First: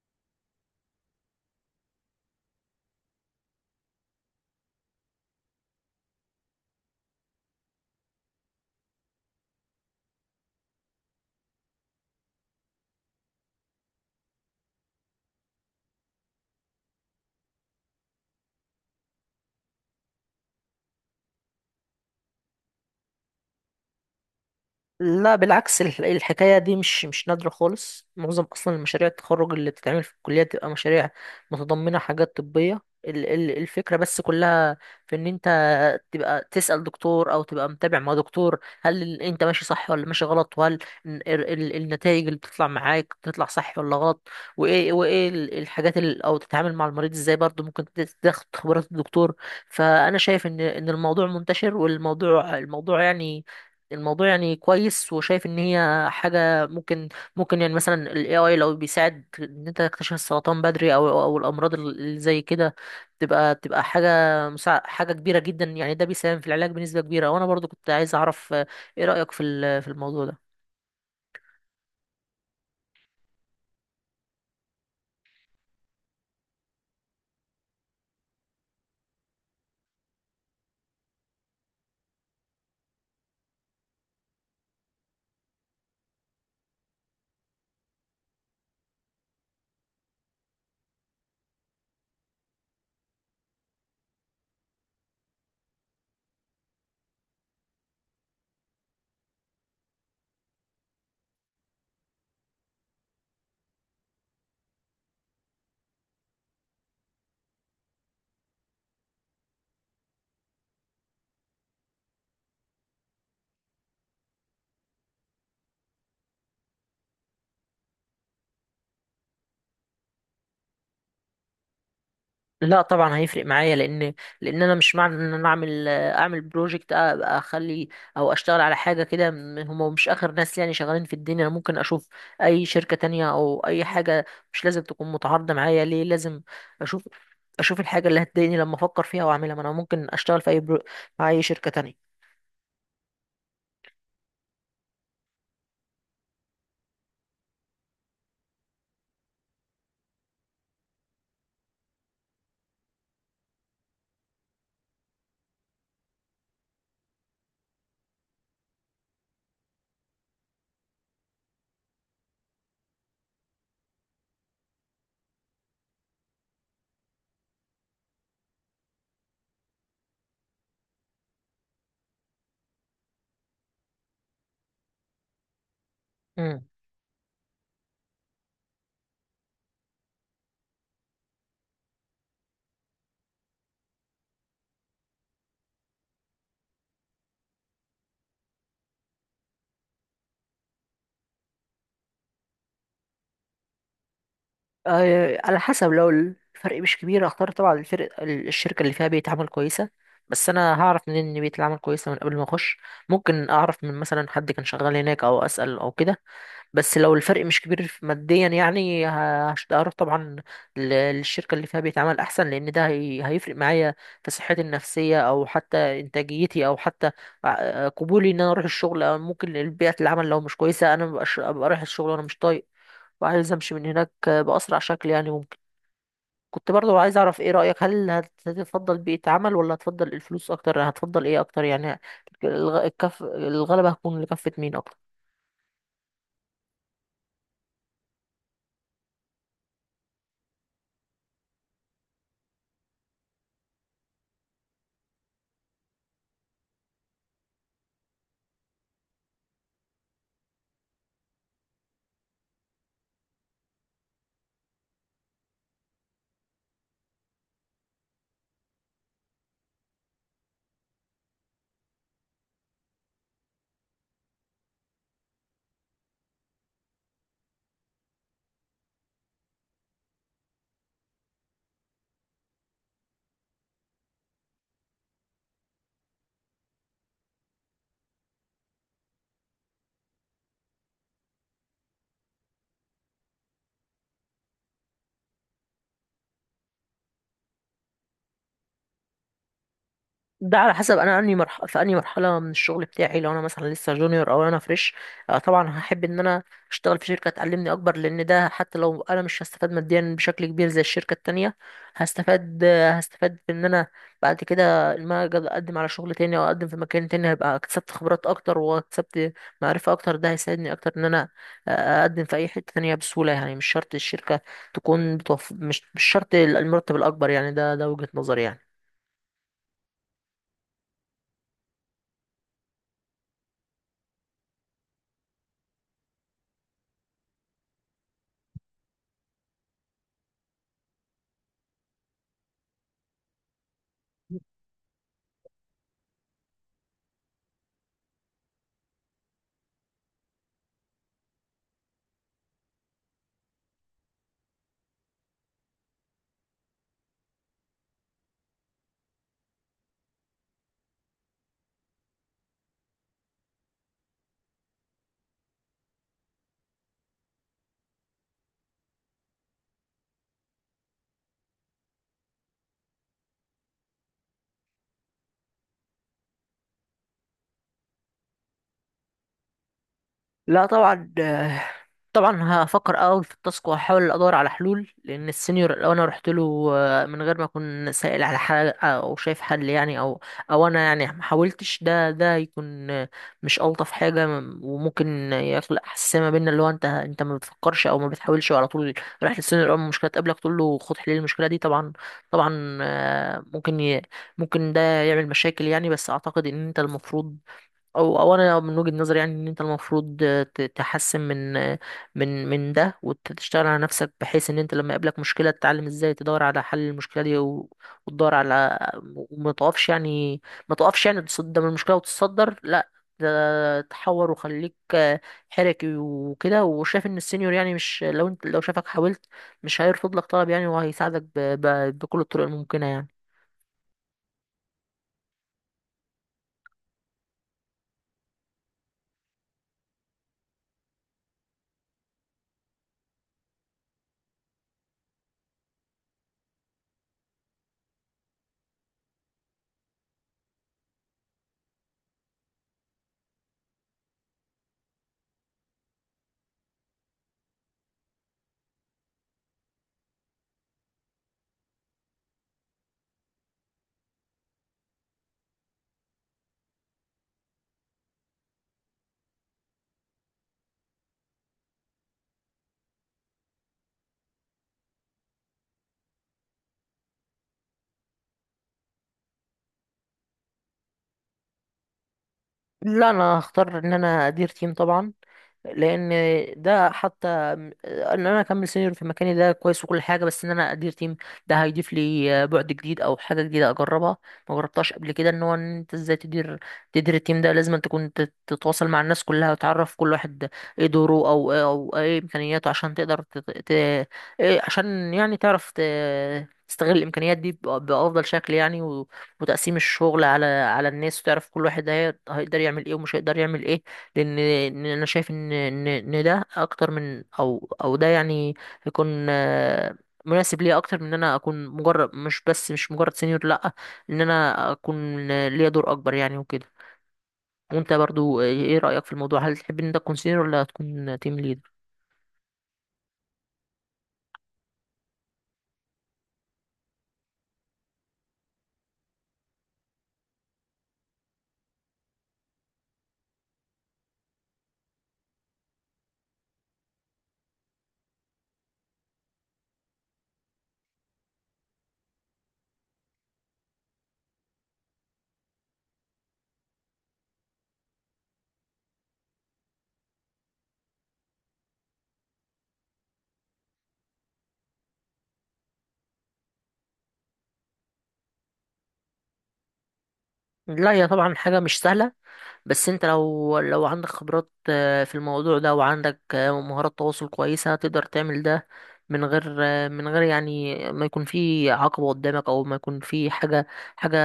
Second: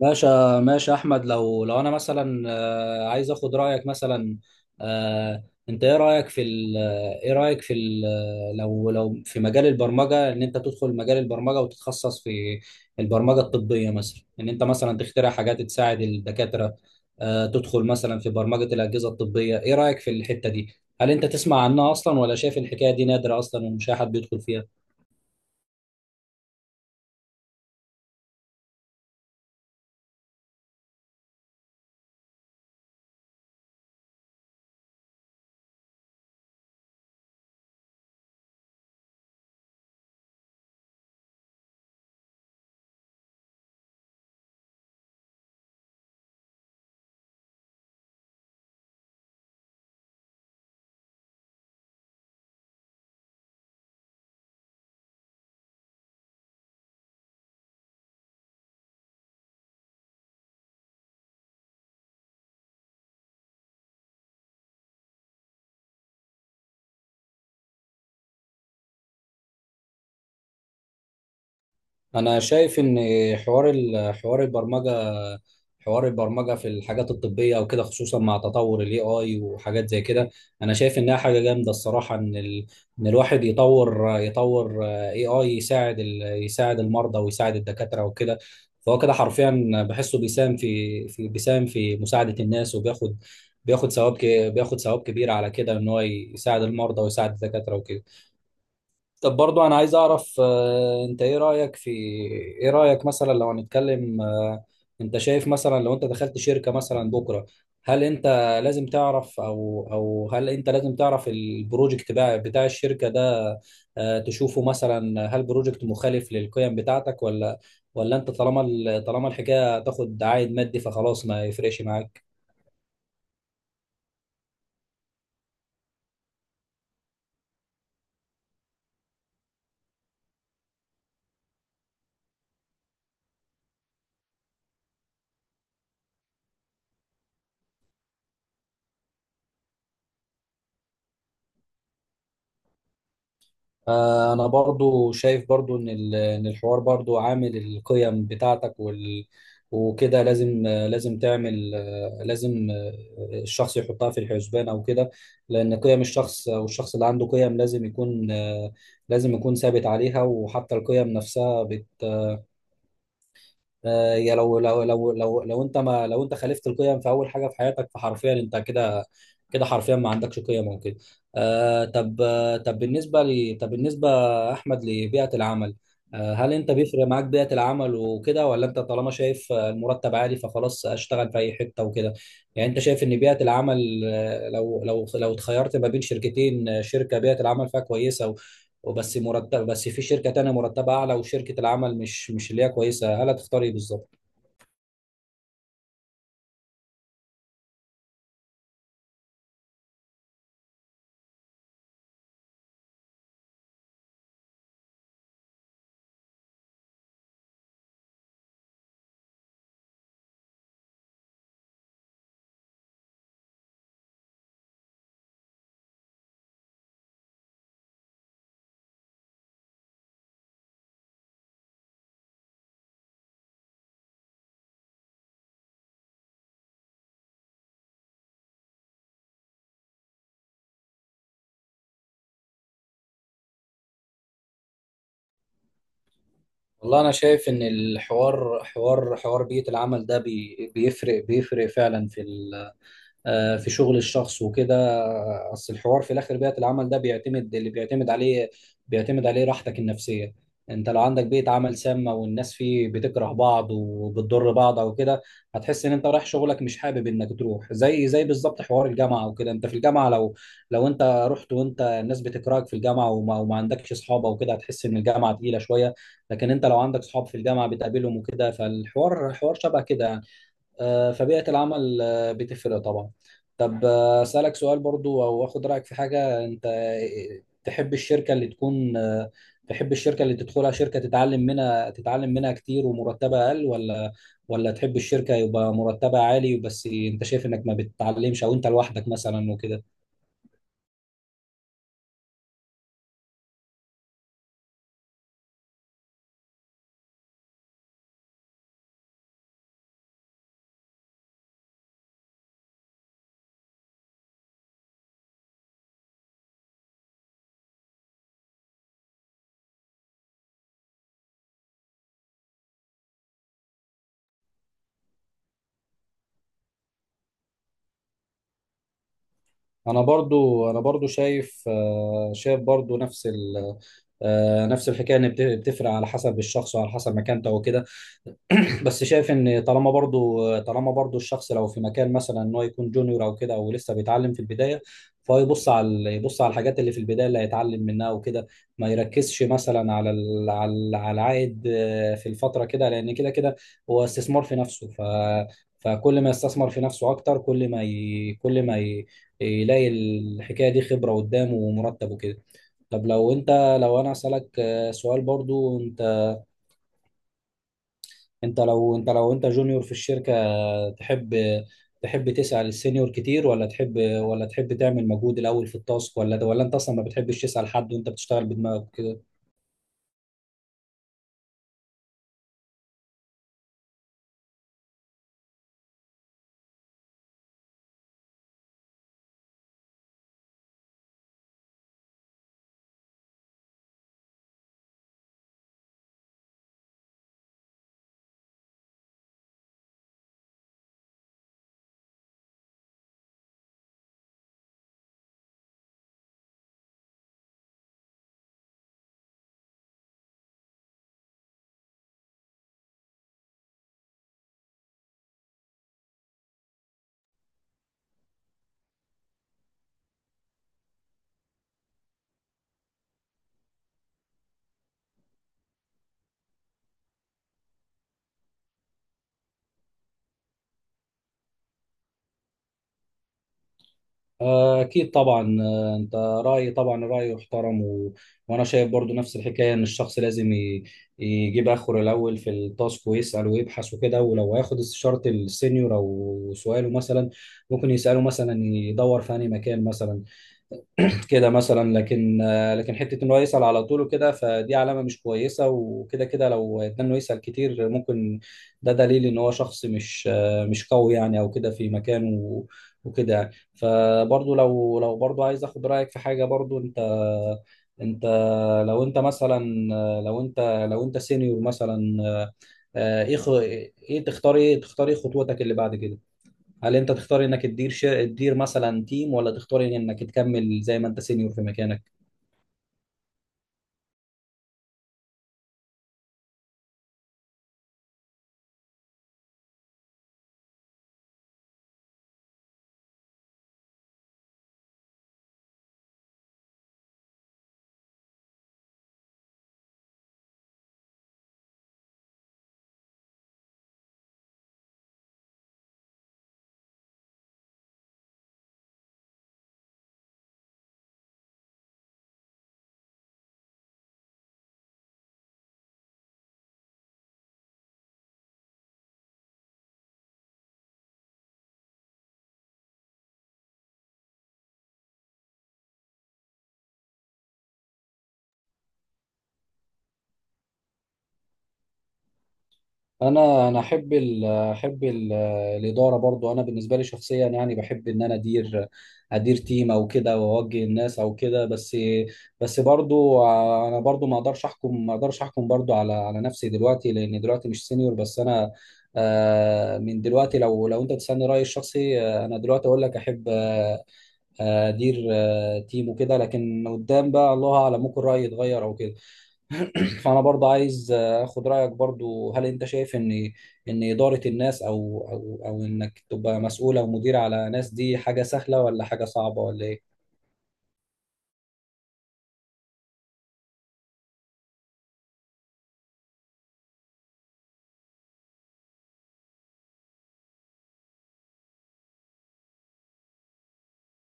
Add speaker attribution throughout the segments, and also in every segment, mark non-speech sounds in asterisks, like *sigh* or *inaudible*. Speaker 1: ماشي ماشي يا احمد، لو انا مثلا، عايز اخد رايك مثلا. آه، انت ايه رايك في ال- لو في مجال البرمجه، ان انت تدخل مجال البرمجه وتتخصص في البرمجه الطبيه مثلا، ان انت مثلا تخترع حاجات تساعد الدكاتره، تدخل مثلا في برمجه الاجهزه الطبيه. ايه رايك في الحته دي؟ هل انت تسمع عنها اصلا، ولا شايف الحكايه دي نادره اصلا ومش اي حد بيدخل فيها؟
Speaker 2: لا بالعكس، الحكاية دي مش نادرة خالص. معظم أصلا المشاريع التخرج اللي بتتعمل في الكلية بتبقى مشاريع متضمنة حاجات طبية. الفكرة بس كلها في إن أنت تبقى تسأل دكتور أو تبقى متابع مع دكتور، هل أنت ماشي صح ولا ماشي غلط، وهل النتائج اللي بتطلع معاك بتطلع صح ولا غلط، وإيه الحاجات أو تتعامل مع المريض إزاي برضه. ممكن تاخد خبرات الدكتور. فأنا شايف إن الموضوع منتشر، والموضوع الموضوع يعني الموضوع يعني كويس، وشايف ان هي حاجه ممكن. ممكن يعني مثلا ال AI لو بيساعد ان انت تكتشف السرطان بدري او الامراض اللي زي كده، تبقى حاجه حاجه كبيره جدا. يعني ده بيساهم في العلاج بنسبه كبيره. وانا برضو كنت عايز اعرف، ايه رايك في في الموضوع ده؟
Speaker 1: انا شايف ان حوار ال- حوار البرمجه حوار البرمجه في الحاجات الطبيه وكده، خصوصا مع تطور الاي اي وحاجات زي كده، انا شايف انها حاجه جامده الصراحه. ان الواحد يطور اي اي يساعد، يساعد المرضى ويساعد الدكاتره وكده. فهو كده حرفيا بحسه بيساهم في مساعده الناس، وبياخد ثواب ك... بياخد ثواب كبير على كده، ان هو يساعد المرضى ويساعد الدكاتره وكده. طب برضو انا عايز اعرف، انت ايه رأيك في، ايه رأيك مثلا لو هنتكلم، انت شايف مثلا، لو انت دخلت شركة مثلا بكرة، هل انت لازم تعرف، او او هل انت لازم تعرف البروجكت بتاع الشركة ده، تشوفه مثلا هل بروجكت مخالف للقيم بتاعتك، ولا انت طالما الحكاية تاخد عائد مادي فخلاص ما يفرقش معاك؟
Speaker 2: لا طبعا هيفرق معايا، لان انا مش معنى ان انا اعمل بروجكت ابقى اخلي او اشتغل على حاجه كده. هم مش اخر ناس يعني شغالين في الدنيا، انا ممكن اشوف اي شركه تانية او اي حاجه مش لازم تكون متعارضه معايا. ليه لازم اشوف الحاجه اللي هتضايقني لما افكر فيها واعملها؟ ما انا ممكن اشتغل في اي مع اي شركه تانية.
Speaker 1: انا برضو شايف برضو إن الحوار برضو عامل القيم بتاعتك، وكده لازم، آه، لازم تعمل آه، لازم آه، الشخص يحطها في الحسبان او كده، لان قيم الشخص، او الشخص اللي عنده قيم لازم يكون، لازم يكون ثابت عليها، وحتى القيم نفسها بت آه، يا لو لو لو لو لو انت ما لو انت خالفت القيم في اول حاجه في حياتك، فحرفيا انت كده. كده حرفيا ما عندكش قيم او كده. طب، طب بالنسبه لي، طب بالنسبه احمد لبيئه العمل، هل
Speaker 2: امم.
Speaker 1: انت بيفرق معاك بيئه العمل وكده، ولا انت طالما شايف المرتب عالي فخلاص اشتغل في اي حته وكده؟ يعني انت شايف ان بيئه العمل، لو اتخيرت ما بين شركتين، شركه بيئه العمل فيها كويسه وبس مرتب، بس في شركة تانية مرتبة أعلى وشركة العمل مش اللي هي كويسة، هل هتختار إيه بالظبط؟
Speaker 2: على حسب. لو الفرق مش كبير، اختار طبعا الفرق الشركة اللي فيها بيئة عمل كويسة. بس انا هعرف منين ان بيئة العمل كويسة من قبل ما اخش؟ ممكن اعرف من مثلا حد كان شغال هناك او اسأل او كده. بس لو الفرق مش كبير ماديا يعني، هروح طبعا للشركة اللي فيها بيئة عمل احسن، لان ده هيفرق معايا في صحتي النفسية او حتى انتاجيتي او حتى قبولي ان انا اروح الشغل. أو ممكن بيئة العمل لو مش كويسة انا ابقى رايح الشغل وانا مش طايق وعايز امشي من هناك باسرع شكل يعني. ممكن كنت برضو عايز اعرف ايه رايك، هل هتفضل بيئه عمل ولا هتفضل الفلوس اكتر؟ هتفضل ايه اكتر يعني؟ الغ- الكف الغلبه هتكون لكفه مين اكتر؟
Speaker 1: والله أنا شايف إن الحوار حوار حوار بيئة العمل ده، بيفرق فعلا في ال، في شغل الشخص وكده. اصل الحوار في الاخر، بيئة العمل ده بيعتمد عليه راحتك النفسية. انت لو عندك بيئة عمل سامة، والناس فيه بتكره بعض وبتضر بعض او كده، هتحس ان انت رايح شغلك مش حابب انك تروح، زي بالظبط حوار الجامعة وكده. انت في الجامعة لو انت رحت وانت الناس بتكرهك في الجامعة، وما عندكش اصحاب او كده، هتحس ان الجامعة تقيلة شوية. لكن انت لو عندك اصحاب في الجامعة بتقابلهم وكده، فالحوار شبه كده. فبيئة العمل بتفرق طبعا. طب أسألك سؤال برضو، أو أخد رأيك في حاجة، أنت تحب الشركة اللي تكون آه، تحب الشركة اللي تدخلها شركة تتعلم منها كتير ومرتبها أقل، ولا تحب الشركة يبقى مرتبها عالي، بس أنت شايف إنك ما بتتعلمش أو أنت لوحدك مثلا وكده؟
Speaker 2: ده على حسب انا اني مرحله من الشغل بتاعي. لو انا مثلا لسه جونيور او انا فريش، طبعا هحب ان انا اشتغل في شركه تعلمني اكبر، لان ده حتى لو انا مش هستفاد ماديا بشكل كبير زي الشركه التانية، هستفاد. هستفاد بان انا بعد كده لما اجي اقدم على شغل تاني او اقدم في مكان تاني هبقى اكتسبت خبرات اكتر واكتسبت معرفه اكتر. ده هيساعدني اكتر ان انا اقدم في اي حته تانية بسهوله يعني. مش شرط الشركه تكون مش شرط المرتب الاكبر يعني. ده ده وجهه نظري يعني.
Speaker 1: أنا برضو شايف برضو نفس ال آه، نفس الحكاية إن بتفرق على حسب الشخص وعلى حسب مكانته وكده. بس شايف ان طالما برضو الشخص لو في مكان، مثلا ان هو يكون جونيور او كده، او لسه بيتعلم في البدايه، فهو يبص على الحاجات اللي في البدايه اللي هيتعلم منها وكده، ما يركزش مثلا على العائد، في الفتره كده، لان كده كده هو استثمار في نفسه. فكل ما يستثمر في نفسه اكتر، كل ما ي... كل ما ي... يلاقي الحكايه دي خبره قدامه ومرتب وكده. طب لو انا اسالك سؤال برضو، انت لو انت جونيور في الشركه. تحب تحب تسعى للسينيور كتير، ولا تحب تعمل مجهود الاول في التاسك، ولا انت اصلا ما بتحبش تسأل حد، وانت بتشتغل بدماغك كده؟
Speaker 2: لا طبعا، طبعا هفكر اول في التاسك وهحاول ادور على حلول. لان السينيور لو انا رحت له من غير ما اكون سائل على حاجه او شايف حل يعني، او او انا يعني ما حاولتش، ده يكون مش الطف حاجه. وممكن يخلق حساسيه ما بيننا، اللي هو انت ما بتفكرش او ما بتحاولش، على طول رايح للسينيور اول ما المشكله تقابلك تقول له خد حل المشكله دي. طبعا طبعا ممكن ممكن ده يعمل مشاكل يعني. بس اعتقد ان انت المفروض، او او انا من وجهة نظري يعني ان انت المفروض تحسن من من ده وتشتغل على نفسك، بحيث ان انت لما يقابلك مشكلة تتعلم ازاي تدور على حل المشكلة دي وتدور على، وما تقفش يعني، ما تقفش يعني قدام المشكلة وتتصدر. لا، ده تحور وخليك حركي وكده. وشايف ان السينيور يعني، مش لو انت، لو شافك حاولت مش هيرفض لك طلب يعني، وهيساعدك بكل الطرق الممكنة يعني.
Speaker 1: اكيد طبعا. انت رايي طبعا رايي يحترم، وانا شايف برضو نفس الحكايه ان الشخص لازم يجيب اخره الاول في التاسك، ويسأل ويبحث وكده، ولو هياخد استشاره السينيور او سؤاله مثلا، ممكن يسأله مثلا يدور في أي مكان مثلا كده مثلا. لكن لكن حته ان هو يسال على طول وكده فدي علامه مش كويسه وكده. كده لو اتنى انه يسال كتير، ممكن ده دليل ان هو شخص مش قوي يعني او كده في مكانه وكده يعني. فبرضه لو برضه عايز اخد رايك في حاجه برضه، انت انت لو انت مثلا لو انت لو انت سينيور مثلا، آه، ايه خ- ايه تختار ايه تختار ايه خطوتك اللي بعد كده؟ هل انت تختار انك تدير مثلا تيم، ولا تختار انك تكمل زي ما انت سينيور في مكانك؟
Speaker 2: لا انا هختار ان انا ادير تيم طبعا، لان ده حتى ان انا اكمل سينيور في مكاني ده كويس وكل حاجه، بس ان انا ادير تيم ده هيضيف لي بعد جديد او حاجه جديده اجربها ما جربتهاش قبل كده. ان هو ان انت ازاي تدير التيم ده، لازم أنت تكون تتواصل مع الناس كلها وتعرف كل واحد ايه دوره او إيه، او ايه امكانياته، عشان تقدر إيه عشان يعني تعرف تستغل الامكانيات دي بافضل شكل يعني. و... وتقسيم الشغل على الناس، وتعرف كل واحد هيقدر يعمل ايه ومش هيقدر يعمل ايه. لان إن انا شايف ان ان إن ده اكتر من، او او ده يعني يكون مناسب ليا اكتر من ان انا اكون مجرد مش بس مش مجرد سenior، لا، ان انا اكون ليا دور اكبر يعني وكده. وانت برضو ايه رأيك في الموضوع؟ هل تحب ان انت تكون سenior ولا تكون تيم ليدر؟
Speaker 1: انا احب الاداره، برضو انا بالنسبه لي شخصيا يعني بحب ان انا ادير تيم او كده، واوجه الناس او كده. بس انا برضو ما اقدرش احكم برضو على نفسي دلوقتي، لان دلوقتي مش سينيور بس انا، من دلوقتي لو انت تسالني رايي الشخصي، انا دلوقتي اقول لك احب، ادير تيم وكده، لكن قدام بقى الله اعلم، ممكن رايي يتغير او كده. *clears throat* فانا برضه عايز اخد رايك برضه، هل انت شايف ان اداره الناس، او انك تبقى مسؤول او مدير على ناس دي حاجه سهله، ولا حاجه صعبه، ولا ايه؟
Speaker 2: لا هي طبعا حاجة مش سهلة، بس انت لو لو عندك خبرات في الموضوع ده وعندك مهارات تواصل كويسة، تقدر تعمل ده من غير من غير يعني ما يكون في عقبة قدامك او ما يكون في حاجة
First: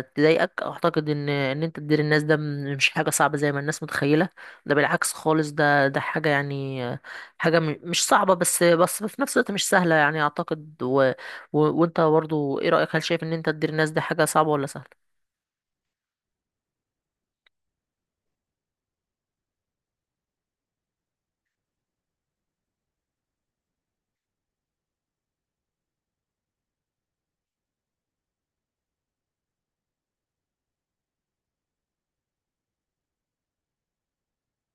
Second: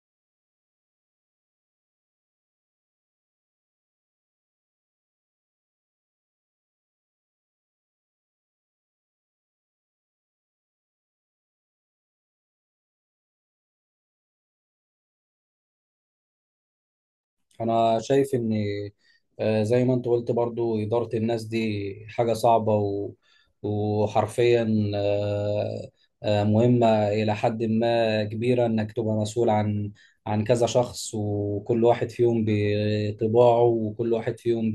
Speaker 2: تضايقك. اعتقد ان انت تدير الناس ده مش حاجة صعبة زي ما الناس متخيلة. ده بالعكس خالص، ده ده حاجة يعني حاجة مش صعبة، بس بس في نفس الوقت مش سهلة يعني، اعتقد. و و وانت برضو ايه رأيك، هل شايف ان انت تدير الناس ده حاجة صعبة ولا سهلة؟
Speaker 1: انا شايف ان زي ما انت قلت برضو اداره الناس دي حاجه صعبه، وحرفيا، مهمه الى حد ما كبيره، انك تبقى مسؤول عن كذا شخص، وكل واحد فيهم بطباعه، وكل واحد فيهم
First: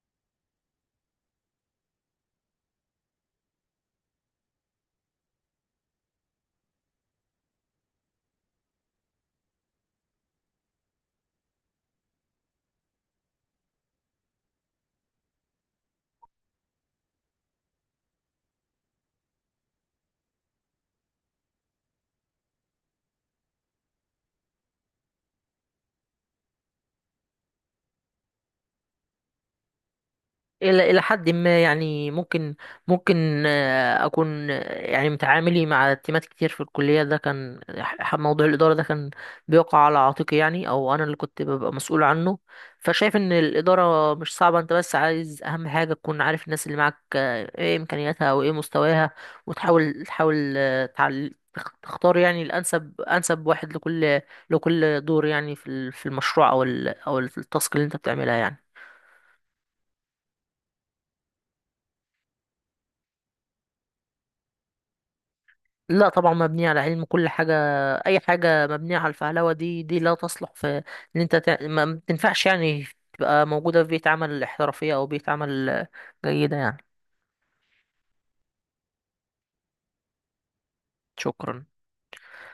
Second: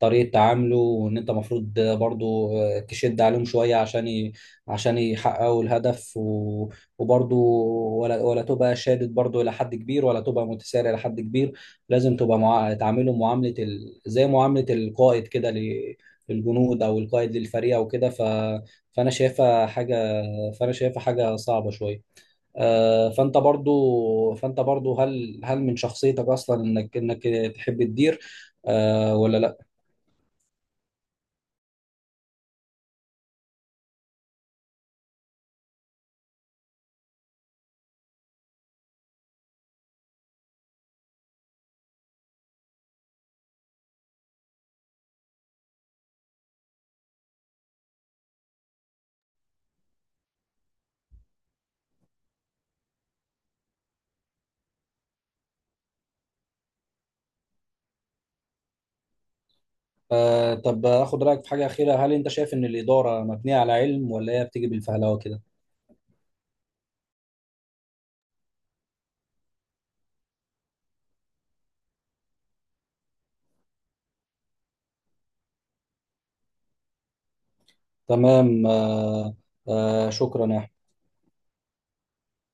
Speaker 1: بطريقه تعامله، وان انت مفروض برضو تشد عليهم شويه عشان عشان يحققوا الهدف، وبرضو ولا تبقى شادد برضو الى حد كبير، ولا تبقى متسارع الى حد كبير. لازم تبقى تعامله زي معاملة القائد كده للجنود، او القائد للفريق او كده. فانا شايفها حاجة فانا شايفها حاجة صعبة شوية. فانت برضو، هل من شخصيتك اصلا انك تحب تدير ولا لا؟
Speaker 2: إلى حد ما يعني. ممكن ممكن أكون يعني متعاملي مع تيمات كتير في الكلية، ده كان موضوع الإدارة ده كان بيقع على عاتقي يعني، أو أنا اللي كنت ببقى مسؤول عنه. فشايف إن الإدارة مش صعبة. أنت بس عايز أهم حاجة تكون عارف الناس اللي معاك إيه إمكانياتها وإيه مستواها، وتحاول تختار يعني الأنسب، أنسب واحد لكل لكل دور يعني في في المشروع أو أو التاسك اللي أنت بتعملها يعني.
Speaker 1: طب اخد رايك في حاجه اخيره، هل انت شايف ان الاداره مبنيه على علم، ولا هي بتيجي بالفهلوه كده؟
Speaker 2: لا طبعا مبنية على علم. كل حاجة، أي حاجة مبنية على الفهلوة دي دي لا تصلح في إن أنت ما تنفعش يعني تبقى موجودة في بيئة عمل احترافية أو بيئة عمل جيدة يعني.
Speaker 1: تمام. شكرا يا
Speaker 2: شكرا.